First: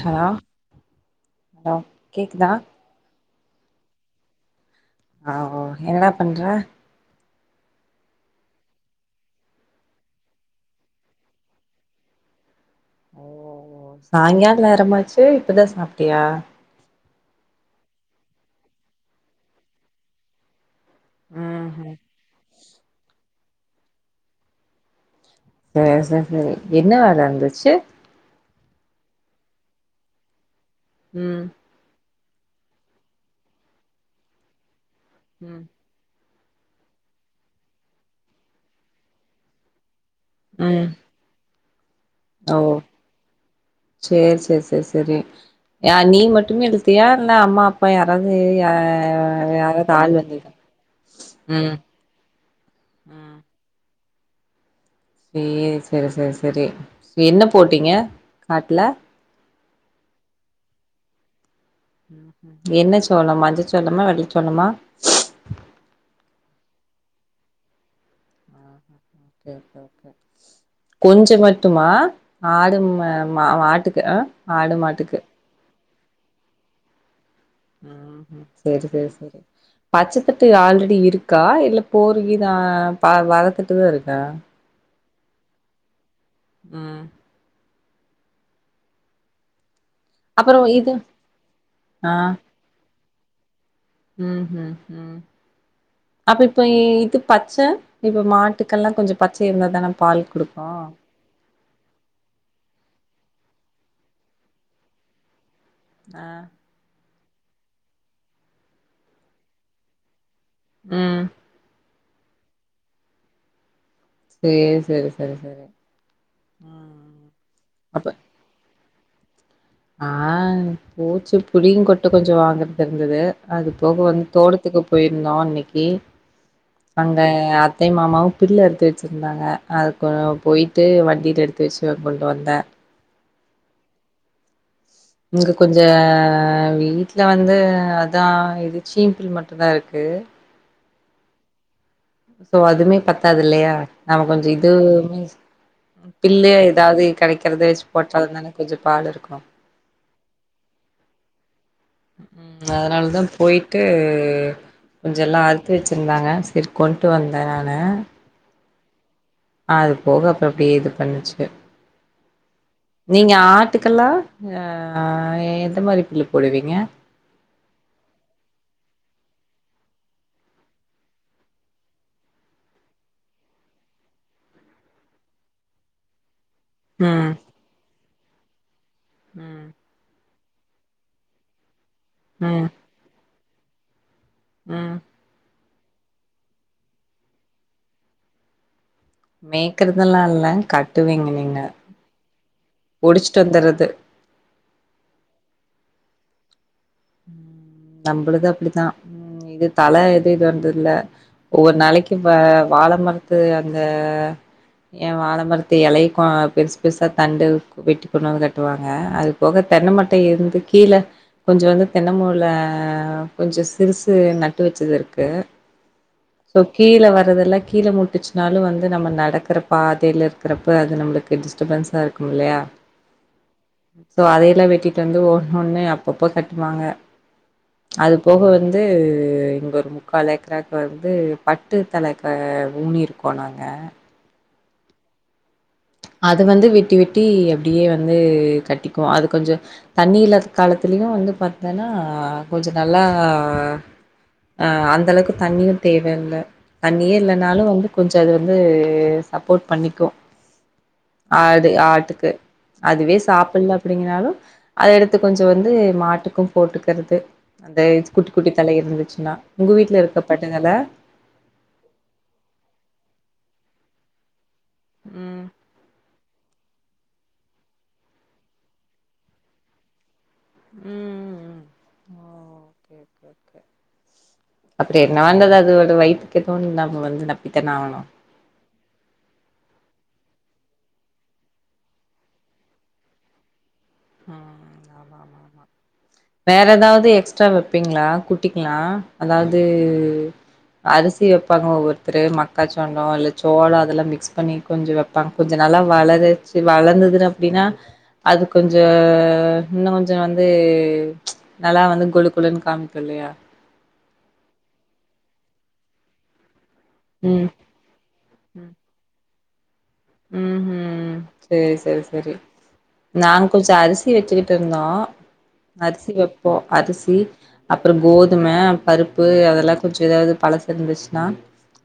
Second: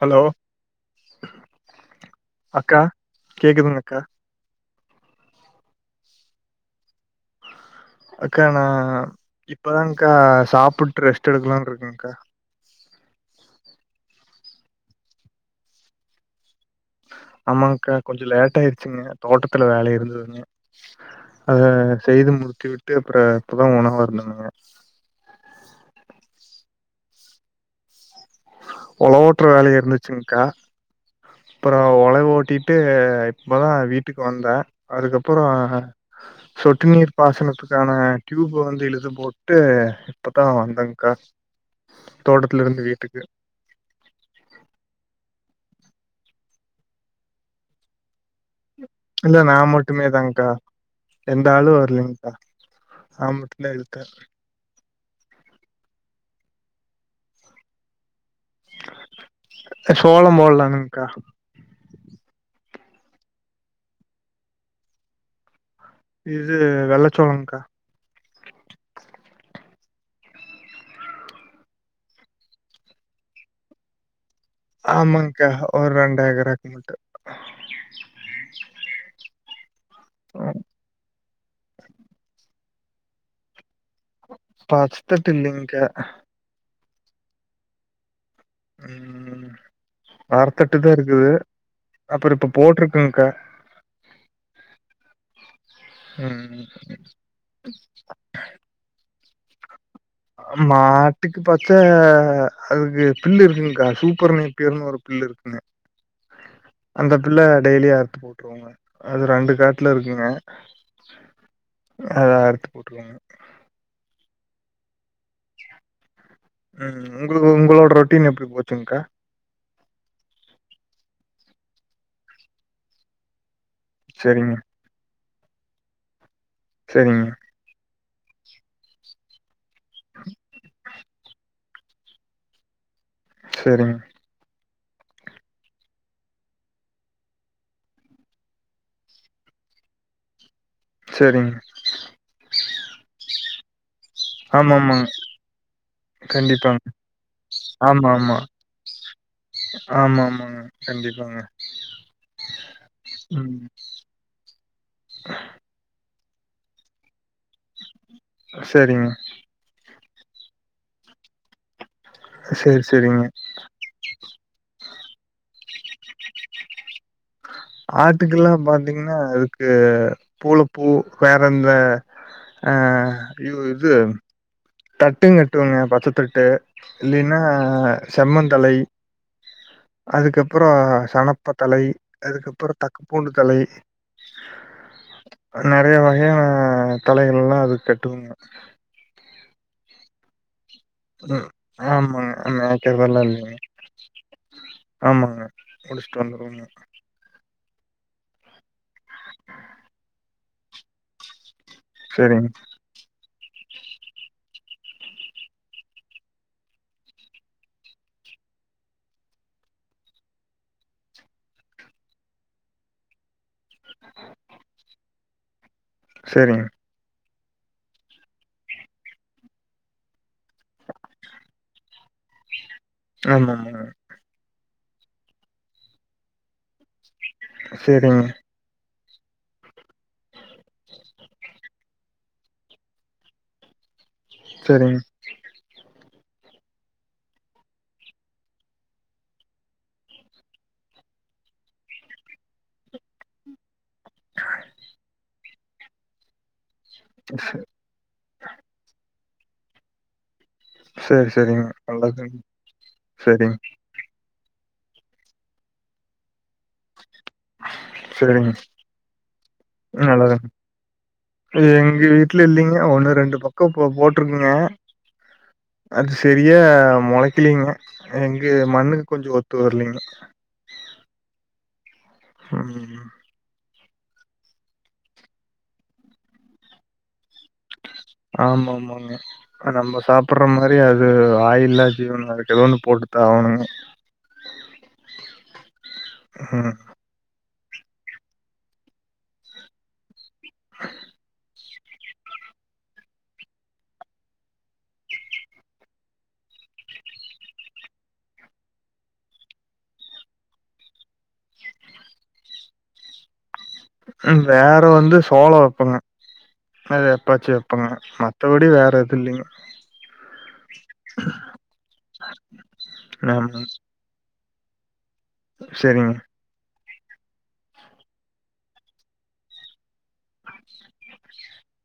Hello hello கேக்குதா அக்கா கேக்குதுங்க அக்கா ஆ ஓ என்ன பண்ற அக்கா நா இப்பதாங்கா சாப்புட்டு ரெஸ்ட் எடுக்கலான்ட்ருக்கேங்கா ஓ ஓ சாய்ங்காலோ நேறமாச்சு இப்பதா சாப்ட்டியா ஆமாங்கா கொஞ்சோ லேட்டாயிடுச்சுங்க தோட்டத்துல வேல இருந்ததுங்க அத ம் ம் செய்து முடித்து விட்டு அப்புறோ இப்பதா உணவாருந்தன்ங்க ச சர் சரி என்ன வேல இருந்துச்சு ஒளவு ஓட்டுற வேல இருந்துச்சுங்க்கா ம் அப்புறோ ஒளவு ஓட்டிட்டு இப்பதா வீட்டுக்கு வந்த அதுக்கப்புறோ ம் சொட்டு நீர் பாசனத்துக்கான டியூப் வந்து இழுத்து போட்டு இப்பதா ம் வந்தங்கா ஓ செர் செரி செரி செரி ஏ நீ மட்டுமே இழுத்தியா இல்ல அம்மா அப்பா யாராவது யா இல்ல நா யாராவது மட்டுமே ஆள் வந்தீங்க தான்கா எந்த ஆளு ம் வரலேங்கா ஆன் மட்டுந்தா இழுத்தே செர் செரி செரி செரி என்ன போட்டீங்க காட்ல க்கா சோளம் போல்லங்கா ம் ம் என்ன சோளம் மஞ்ச சோளமா வெள்ள சோளமா இது வெள்ளச்சோளங்கா ஓகே ஓகே ஓகே கொஞ்சோ மட்டுமா ஆடு ம மாட்டுக்கு ஆடு மாட்டுக்கு ஆமாங்கா ஒரு ரெண்டேக்கரு மட்டு ம் ஷும் செரி செரி செரி பச்சத்தட்டு ஆல்ரெடி இருக்கு இருக்கா இல்ல போருகிரு பாதி வளத்துட்டு இருக்கா தட்டல்லைங்கா ம் ம் ம் அப்பறோ வரத்தட்டு தா இது இருக்குது ஆ அப்புறோ இப்ப போட்ருக் குங்கா ம் ம் ஷும் அப்ப இப்ப ம் இது பச்ச இப்ப மாட்டுக்கெல்லாம் கொஞ்சம் பச்ச இருந்தா தான பால் குடுக்கு மாட்டுக்கு பச் அ அதுக்கு பில்லு இருக்குங்க்கா சூப்பர் நேட்டிவ் ன்னு ஒரு பில்லு இருக்குங்க ஆ அந்த பில்ல டெய்லி அறுத்து போட்டுருவோங்க அது ரெண்டு காட்டுல இருக்குங்க உஹ் அத அறுத்து போட்டுருவோங்க சேரி செரி செரி செரி உம் உங்களுக்கு உங்களோட ரொட்டீன் எப்படி போச்சுங்க்கா ஆஹ் பூச்சு புடியும் கொட்டு கொஞ்சம் வாங்குறது இருந்தது அது போக வந்து சரிங்க தோட்டத்துக்கு போயிருந்தோம் இன்னைக்கு அங்க சரிங்க என் அத்தையும் மா மாவும் புல்லு அறுத்து வச்சிருந்தாங்க அது கொ போயிட்டு வண்டியில எடுத்து வச்சு கொண்டு வந்தேன் சரிங்க இங்க கொஞ்சம் வீட்டு்ல வந்து அதான் இது சீம்பிள் மட்டும்தான் இருக்கு பே சரிங்க சோ அதுமே பத்தாது இல்லையா நாம கொஞ்சம் ஆமா ஆமாங்க இதுவுமே பில்லு கண்டிப்பாங்க ஏதாவது கிடைக்கிறது வச்சு ஆமா ஆமா போட்டாலும் தானே கொஞ்சம் பால் இருக்கும் உ கண்டிப்பாங்க உம் அதனாலதான் ம். போயிட்டு கொஞ்சம் எல்லாம் அறுத்து வச்சிருந்தாங்க சேரி கொண்டு வந்தேன் நானு சரிங்க அது போக அப்புறம் பேது பண்ணுச்சுங்க சரி, சரிங்க. நீங்க ஆட்டுக்கெல்லாம் அஹ் அஹ் எந்த மாதிரி புல்லு போடுவீங்க ஆட்டுக்கெல்லாம் பாத்தீங்கன்னா அதுக்கு பூளப்பூ வேற எந்த அஹ் இ இது தட்டும் கட்டுவாங்க பச்சத்தட்டு ம் இல்லைன்னா செம்மந்தழை ம் அதுக்கப்புறம் சணப்ப தழை அதுக்கப்புறம் தக்கு பூண்டு தழை உஹ் நெறைய வகையான தழைகள் எல்லாம் அது கட்டுவாங்க மேய்க்குறதெல்லாம் இல்ல கட் உம் ஆமா மேய்க்குறதுல்லாம் ஒடிச்சிட்டு இல்லங்க வந்துறது ஆமாங்க முடிச்சுட்டு வந்துருவோங்க நம்மளது அப்டித்தான் ம் இது தல எது இதுன்னு தெரில ஒவ்வொரு நாளைக்கும் வ சரிங்க, வாழ மரத்து அந்த ஏன் வாழமரத்து இலைக்கும் பெருசு பெருசா தண்டு வெட்டி கொண்டு வந்து தட்டுவாங்க அது போக தென்னமட்டை இருந்து கீழ கொஞ்சம் வந்து தென்னமூல கொஞ்சம் சிறுசு நட்டு வச்சது இருக்கு சோ சரிங்க. கீழ வ ரதெல்லா கீழ முட்டுச்சுனாலும் வந்து நம்ம நடக்குற பாதையில இருக்குறப்ப அது நம்மளுக்கு டிஸ்டபன்ஸா இருக்கும் இல்லயா ஆமாமாங்க. சோ அதையெல்லாம் வெட்டிட்டு வந்து ஒண்ணு ஒண்ணு அப்பப்ப கட்டுவாங்க அது சரிங்க, போக வந்து அது இங்க ஒரு முக்கால் ஏக்கருக்கு வந்து பட்டு தழக ஊனிருக்கோம் நாங்க சரிங்க அது வந்து வெட்டி வெட்டி அப்டியே வந்து கட்டிக்கும் அது கொஞ்சம் தண்ணி இல்லாத காலத்துல இதுவும் வந்து பாத்தேன்னா கொஞ்சம் நல்லா அ அந்த அளவுக்கு தண்ணியும் தேவையில்ல தண்ணியே ச இல்லனாலும் வந்து கொஞ்சம் அது வந்து சப்போர்ட் பண்ணிக்கும் சரி, சரிங்க. ஆடு ஆட்டுக்கு நல்லதுங்க. அதுவே சரிங்க, சாப்பிட்ல அப்டிங்கனாலும் அத எடுத்து கொஞ்ச வந்து மாட்டுக்கு போட்டுக்கறது அந்த குட்டி குட்டி சரிங்க. தல இருந்துச்சுன்னா உங்க வீட்டுல நல்லதுங்க. இருக்கப்பட்டங்கல எங்க வீட்டுல இல்லிங்க ஒண்ணு ரெண்டு பக்கோ போ போட்ருக்குங்க ம் அ சரியா மொளைக்கலிங்க எங்க மண்ணுக்கு கொஞ்ச ஒத்து வரலீங்க ம் ம் அப்டியே மளந்தது அதுவோட வைத்து பக்கோ வந்து நாங்க வந்து நப்பித்தான ஆவணு ஆமா ஆமாங்க நம்ம சாப் புற மாரி அது வாயில்லா ஜீவன் அதுக்கு ஏதோ ஒன்னு போட்டுதா ஆகணுங்க வேற ம். ஏதாவது எக்ஸ்ட்ரா வெ வைப்பீங்களா குட்டிக்கிலா அதாவது அரிசி வைப்பாங்க ஒவ்வொ ருத்தரு மக்காச்சோள இல்ல சோளோ அதெல்லா மிக்ஸ் பண்ணி கொஞ்ச வப்பாங்க கொஞ்ச நல்லா வளருச் வளர் துன்னு அப்படின்னா அது கொஞ்ச இன்னு கொஞ்ச வந்து ச் நல்லா வந்து கொழு கொழுன்னு காமிக்கு இல்லையா வேற வந்து சோளம் வப்பங்க அத ம் எப்பாச்சு வைப்போங்க மத்தவடி வேற எது இல்லிங்க ம் ம் செரி செரி செரி நாங்க ஆமாங்க. கொஞ்ச அரிசி வெச்ச மட்டு தா அரிசி சரிங்க, வைப்போ அரிசி அப்புறம் கோதும பருப்பு அதெல்லா கொஞ்சோ ஏதாவது பழசு இருந்துச்சுன்னா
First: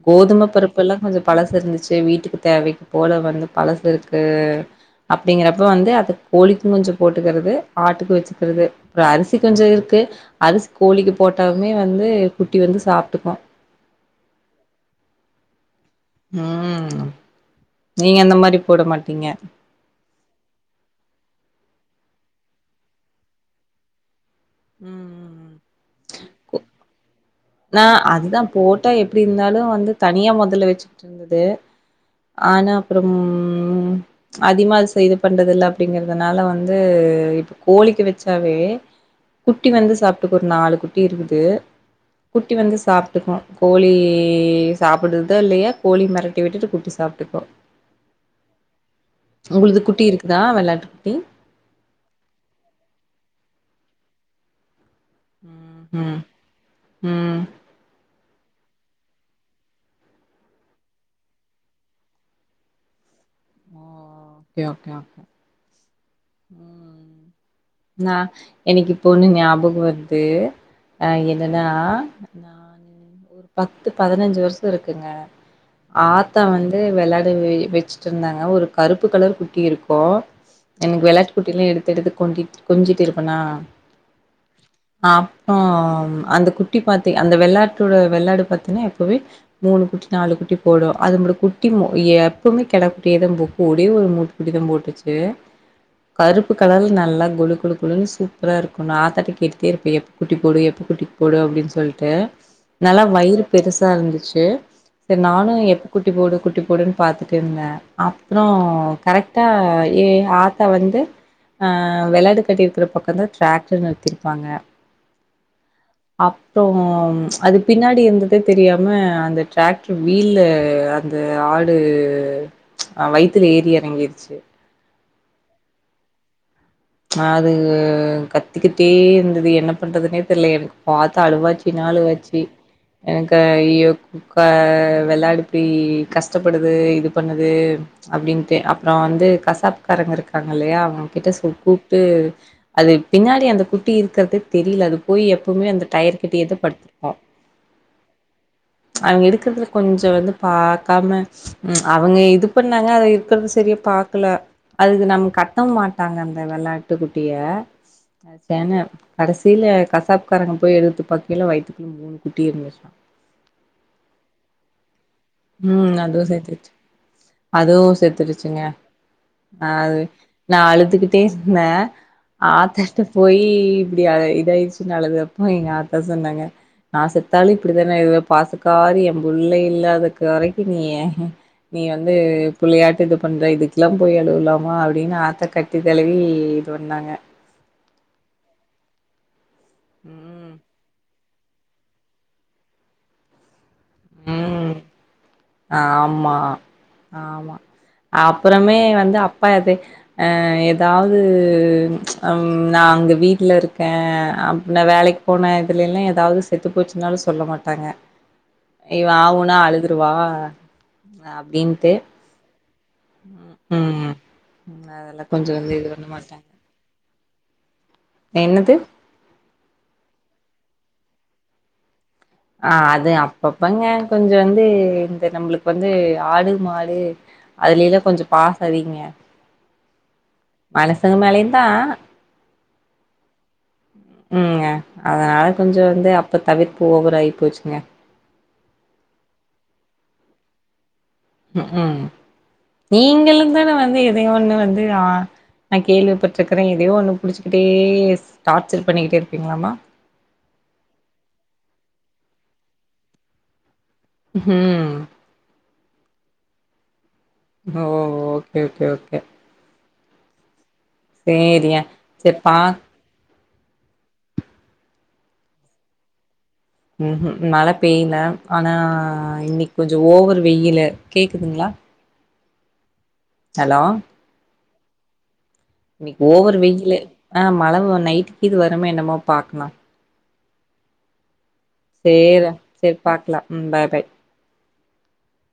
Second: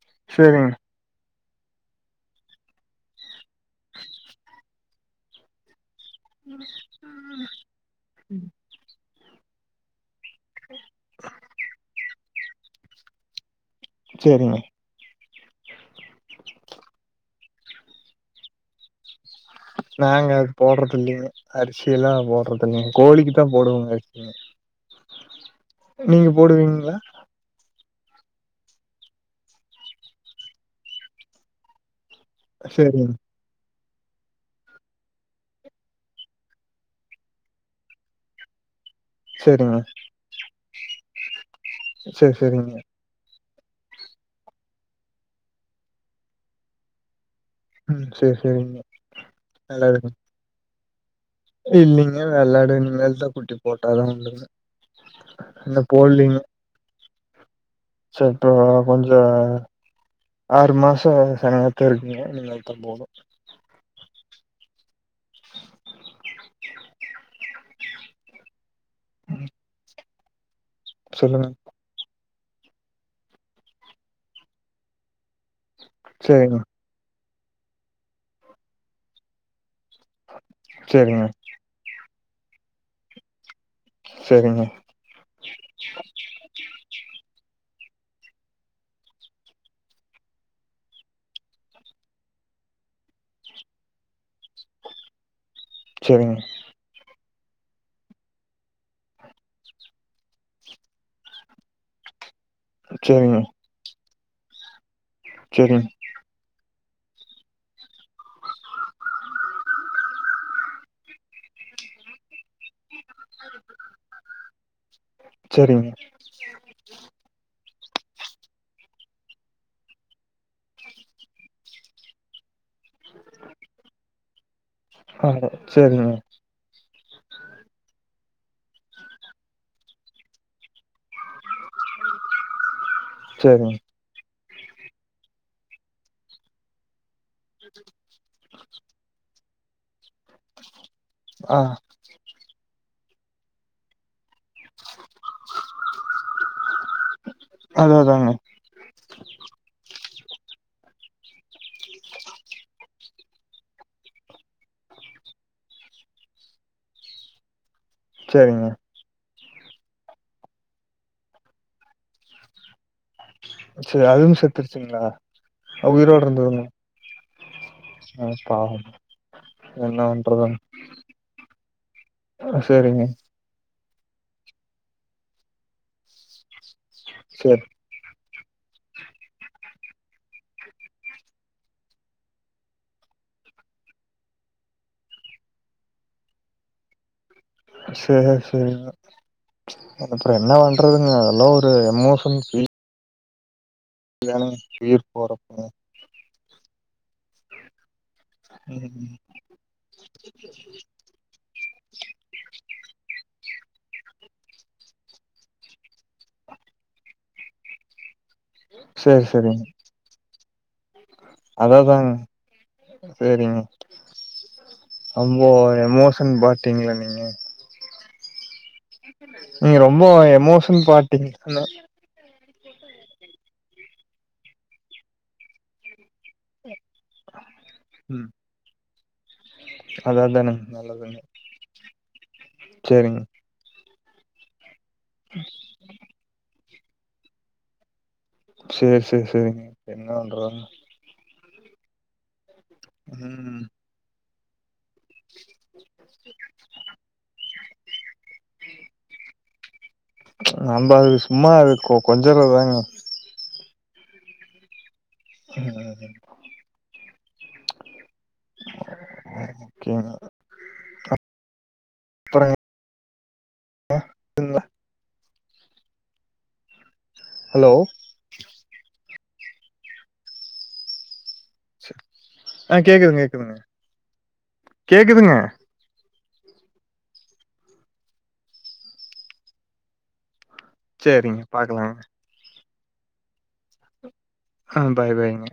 கோதும சரிங்க, பருப்பெல்லா கொஞ்சோ பழசு இருந்துச்சு வீட்டுக்கு தேவைக் போல வந்து பழசு இருக்கு அப்படிங்கறப்ப வந்து அது கோழிக்கு கொஞ்சோ போட்டுக்கறது ஆட்டுக்கு வச்சுக்கிறது அப்புரோ அரிசி கொஞ்சோ இருக்கு அரிசி கோழிக்கு போட்டவுமே வந்து குட்டி வந்து சாப்ட்டுக்கு செரிங்க ம் நீங்க அந்த மாரி போட மாட்டீங்க நாங்க அது போடுறது இல்லிங்க அரிசி எல்லா போடுறது இல்லிங்க கோழிக்கு தா போடுவோங்க ம் ம் ம் நீங்க போடுவீங்களா நா அதுதா போட்டா எப்டி இருந்தாலு வந்து தனியா மொதல்ல வச்சுட்டு இருந்தது ஆனா சரிங்க அப்புறம் அதிகமா சே இது பண்றதில்ல அப்படிங்கறதுனால வந்து இப்ப கோழிக்கு வச்சாவே குட்டி சரிங்க வந்து சாப்ட்டுக்கு ஒரு நாலு குட்டி இருக்குது சரி குட்டி வந்து சரிங்க சாப்ட்டுக்கு கோழி சாப்புடுதுதோ இல்லையா கோழி மெரட்டி விட்டுட்டு குட்டி சாப்ட்டுக்கோ ம் சரி சரிங்க உங்களுக்கு குட்டி இருக்குதா வெளாட்றதுக் இல்லீங்க வெள்ளாடு இனிமேல்தா குட்டி போட்டாதா உண்டுங்க. இன்னு ம் போட்லீங்க. ம் இப்போ கொஞ்சோ ஆறு மாச செனையாத்தா இருக்குங்க நீங்க அதுக்தா phone. Okay okay okay ம். நா எனக்கு இப்ப ஒன்னு ஞாபகொ வர்து அ சொல்லுங்க என்னென்னா நானு ஒரு பத்து பதினஞ்சு வர்ஷோ இருக்குங்க ஆத்தா சரிங்க வந்து வெள்ளா வெ வெச்சுட்டு இருந்தாங்க ஒரு கருப்பு கலர் குட்டி இருக்கு. எனக்கு சரிங்க வெள்ளாட்டு குட்டில்லா எடுத்து எடுத்து கொண்டிட் கொஞ்சிட்டு இருப்பனா சரிங்க அப்றோ அந்த குட்டி பாத்தி அந்த வெள்ளாட்டு டுட வெள்ளாடு பாத்தினா எப்புவே மூணு குட்டி நாலு குட்டி போடு அதும்முட குட்டி மு எ எப்புமே கெடா கு டடேதம்பு ஒடே ஒரு மூக் குட்டி தாம் போட்டுச்சு சரிங்க கருப்பு கலர்ல் நல்லாக் கொழு கொழு கொழுன்னு சூப்பராருக்கு நா ஆத்தாட்ட கேட்டுட்டேருப்பே எப்ப குட்டி போடு எப்ப குட்டி போடு அப்டின் சொல்ட்டு. நல்லா சரிங்க வயிறு பெருசா இருந்துச்சு செரி நானு சரிங்க எப்ப குட்டி போடு குட்டி போடுன் பாத்துட்டு இருந்தே அப்புறோ கரெக்ட்டா ஏ ஆத்தா வந்து ஆ வெள்ளாடு கட்டி இருக்கற பக்க தா ட்ராக்டர் நிறுத்திருப்பாங்க சரிங்க அப்றோ அது பின்னாடி இருந்ததே தெரியாம அந்த டிராக்ட்ர் வீலு அந்த ஆடு அவ் வய்த்துல ஏறி எறங்கிருச்சு. ஆட சேரிங்க. அதுகு கத்திக்கிட்டே இருந்துது என்ன பண்றதுனே தெர்ல எனக்கு பாத்து அழுவாச்சினா அழுவாச்சி. எனக்கு சரிங்க அய்யோ குக்க வெள்ளாடு இப்டி கஷ்டப்படுது இது பண்ணுது அப்டின்ட்டு அப்புறோ வந்து கசாப்பு காரங்க இருக்காங்க இல்லையா அவங்கிட்ட ஆ சூப் கூப்ட்டு அது பின்னாடி அந்த குட்டி இருக்கற்தே தெரில அது போய் எப்புமே அந்த டயர் கிட்டயேதா படுத்துரு அ அதா அதாங்க அங்க எடுக்கறதுல கொஞ்ச இது வந்து பாக்காம ம் அவுங்க இது பண்ணாங்க அது இருக்கற்து செரியா பாக்கல அது நம் கட்டவு மாட்டாங்க அந்த வெள்ளாட்டுக் குட்டிய சரிங்க சென கடைசில கசாப்பு காரங்க போய் எடுத்து பாக்கைல வயித்துக்குள்ள மூனு குட்டி இருந்துச்சா சேரி அதுவு செத்துருச்சிங்ளா உம் அதுவு செத்துருச்சு அதுவு ஆ செத்துருச்சுங்க பாவம் அ என்ன பண்றதுங் நா அழுதுகிட்டே ஸ்ன்ன ஆத்தா கிட்ட சேரிங்க போயி இப்டி அல இதாயிருச்சின் அழுதப்ப எங்க ஆத்தா சொன்னாங்க நா செத்தாலு சேர் இப்டிதான இவப் பாசக்காரி எம்புள்ளை இல்லாதக் இதுவரைக்கு நீ நீ வந்து புள்ளியாட்டு இது பண்ற இதுக்லாம் போய் அழுவுலாமா அப்டினு ஆத்தா கட்டி தழுவி இது பண்ணாங்க சேர் சேர் அப்ற ம் என்ன பண்றதுங்க எல்ல ஒரு எமோஷன் பீல் இதானுங் கீர் ஆம்மா ஆமா அப்றமே ம் வந்து அப்பா அது அ ஏதாவது உம் நா அங்க வீட்ல இருக்கே அ நா வேலைக்கு போன இதுலிலா ஏதாவது செத்து போச்சுனாலு சொ சொல்ல மாட்டாங்க இவ சேரி ஆவுனா சேரிங்க அழுதுருவா அப்டின்ட்டு அததாங்க சேரிங்க உம் ம் அதல கொஞ்ச ரொம்போ வந்து இது பண்ண எமோஷன் மாட்ட பாட்டீங்களா நீங்க என்னது நீங்க ரொம்போ எமோஷன் பார்டீங் அனால ஆ அது அப்பப்பங்க கொஞ்ச வந்து இந்த நம்மளுக்கு வந்து ஆடு மா டு அதுலேல்ல கொஞ்ச ம் பாச அதிகங்க அது அதானுங்க மனுசங்க மேலயு தா செரிங்க உம்ங்க அதனால கொஞ்ச வந்து அப்ப தவிர்ப்பு ஓவராகிப் போச்சுங்க சேர் சேர் செரிங்க என்னா பண்றாது உம் ம் நீங்களு ம் தான வந்து எதையோ ஒண்ணு வந்து தா நா கேள்விப்பட்டிருக்கிறே ஏதையோ ஒண்ணு புடிச்சுக்கிட்டே டார்ச்சர் பண்ணிக்கிட்டே இரு ப்பீங்களாமா நம்ப அது சும்மா அது கொஞ்சுரது தாங்க உம் ம் ஓ ஓகே ஓகே ஓகே கே தா தா செரியா சேர் பா [unintelligible] உஹும் ஹலோ மழை பெய்ல ஆனா இன்னைக்கு கொஞ்சோ ஓவர் வெய்யிலு கேக்குதுங்ளா ஆ கேக்குதுங்க கேக்குதுங்க கேக்குதுங்க இன்னைக்கு ஓவர் வெயிலு ஆ மழை நைட்டுகீது வருமோ என்னமோ பாக்கலா சேரிங்க சேர்ரா சேரி பாக்கலா ம் பாய் பாய் ஆ பாய் பாய்ங்க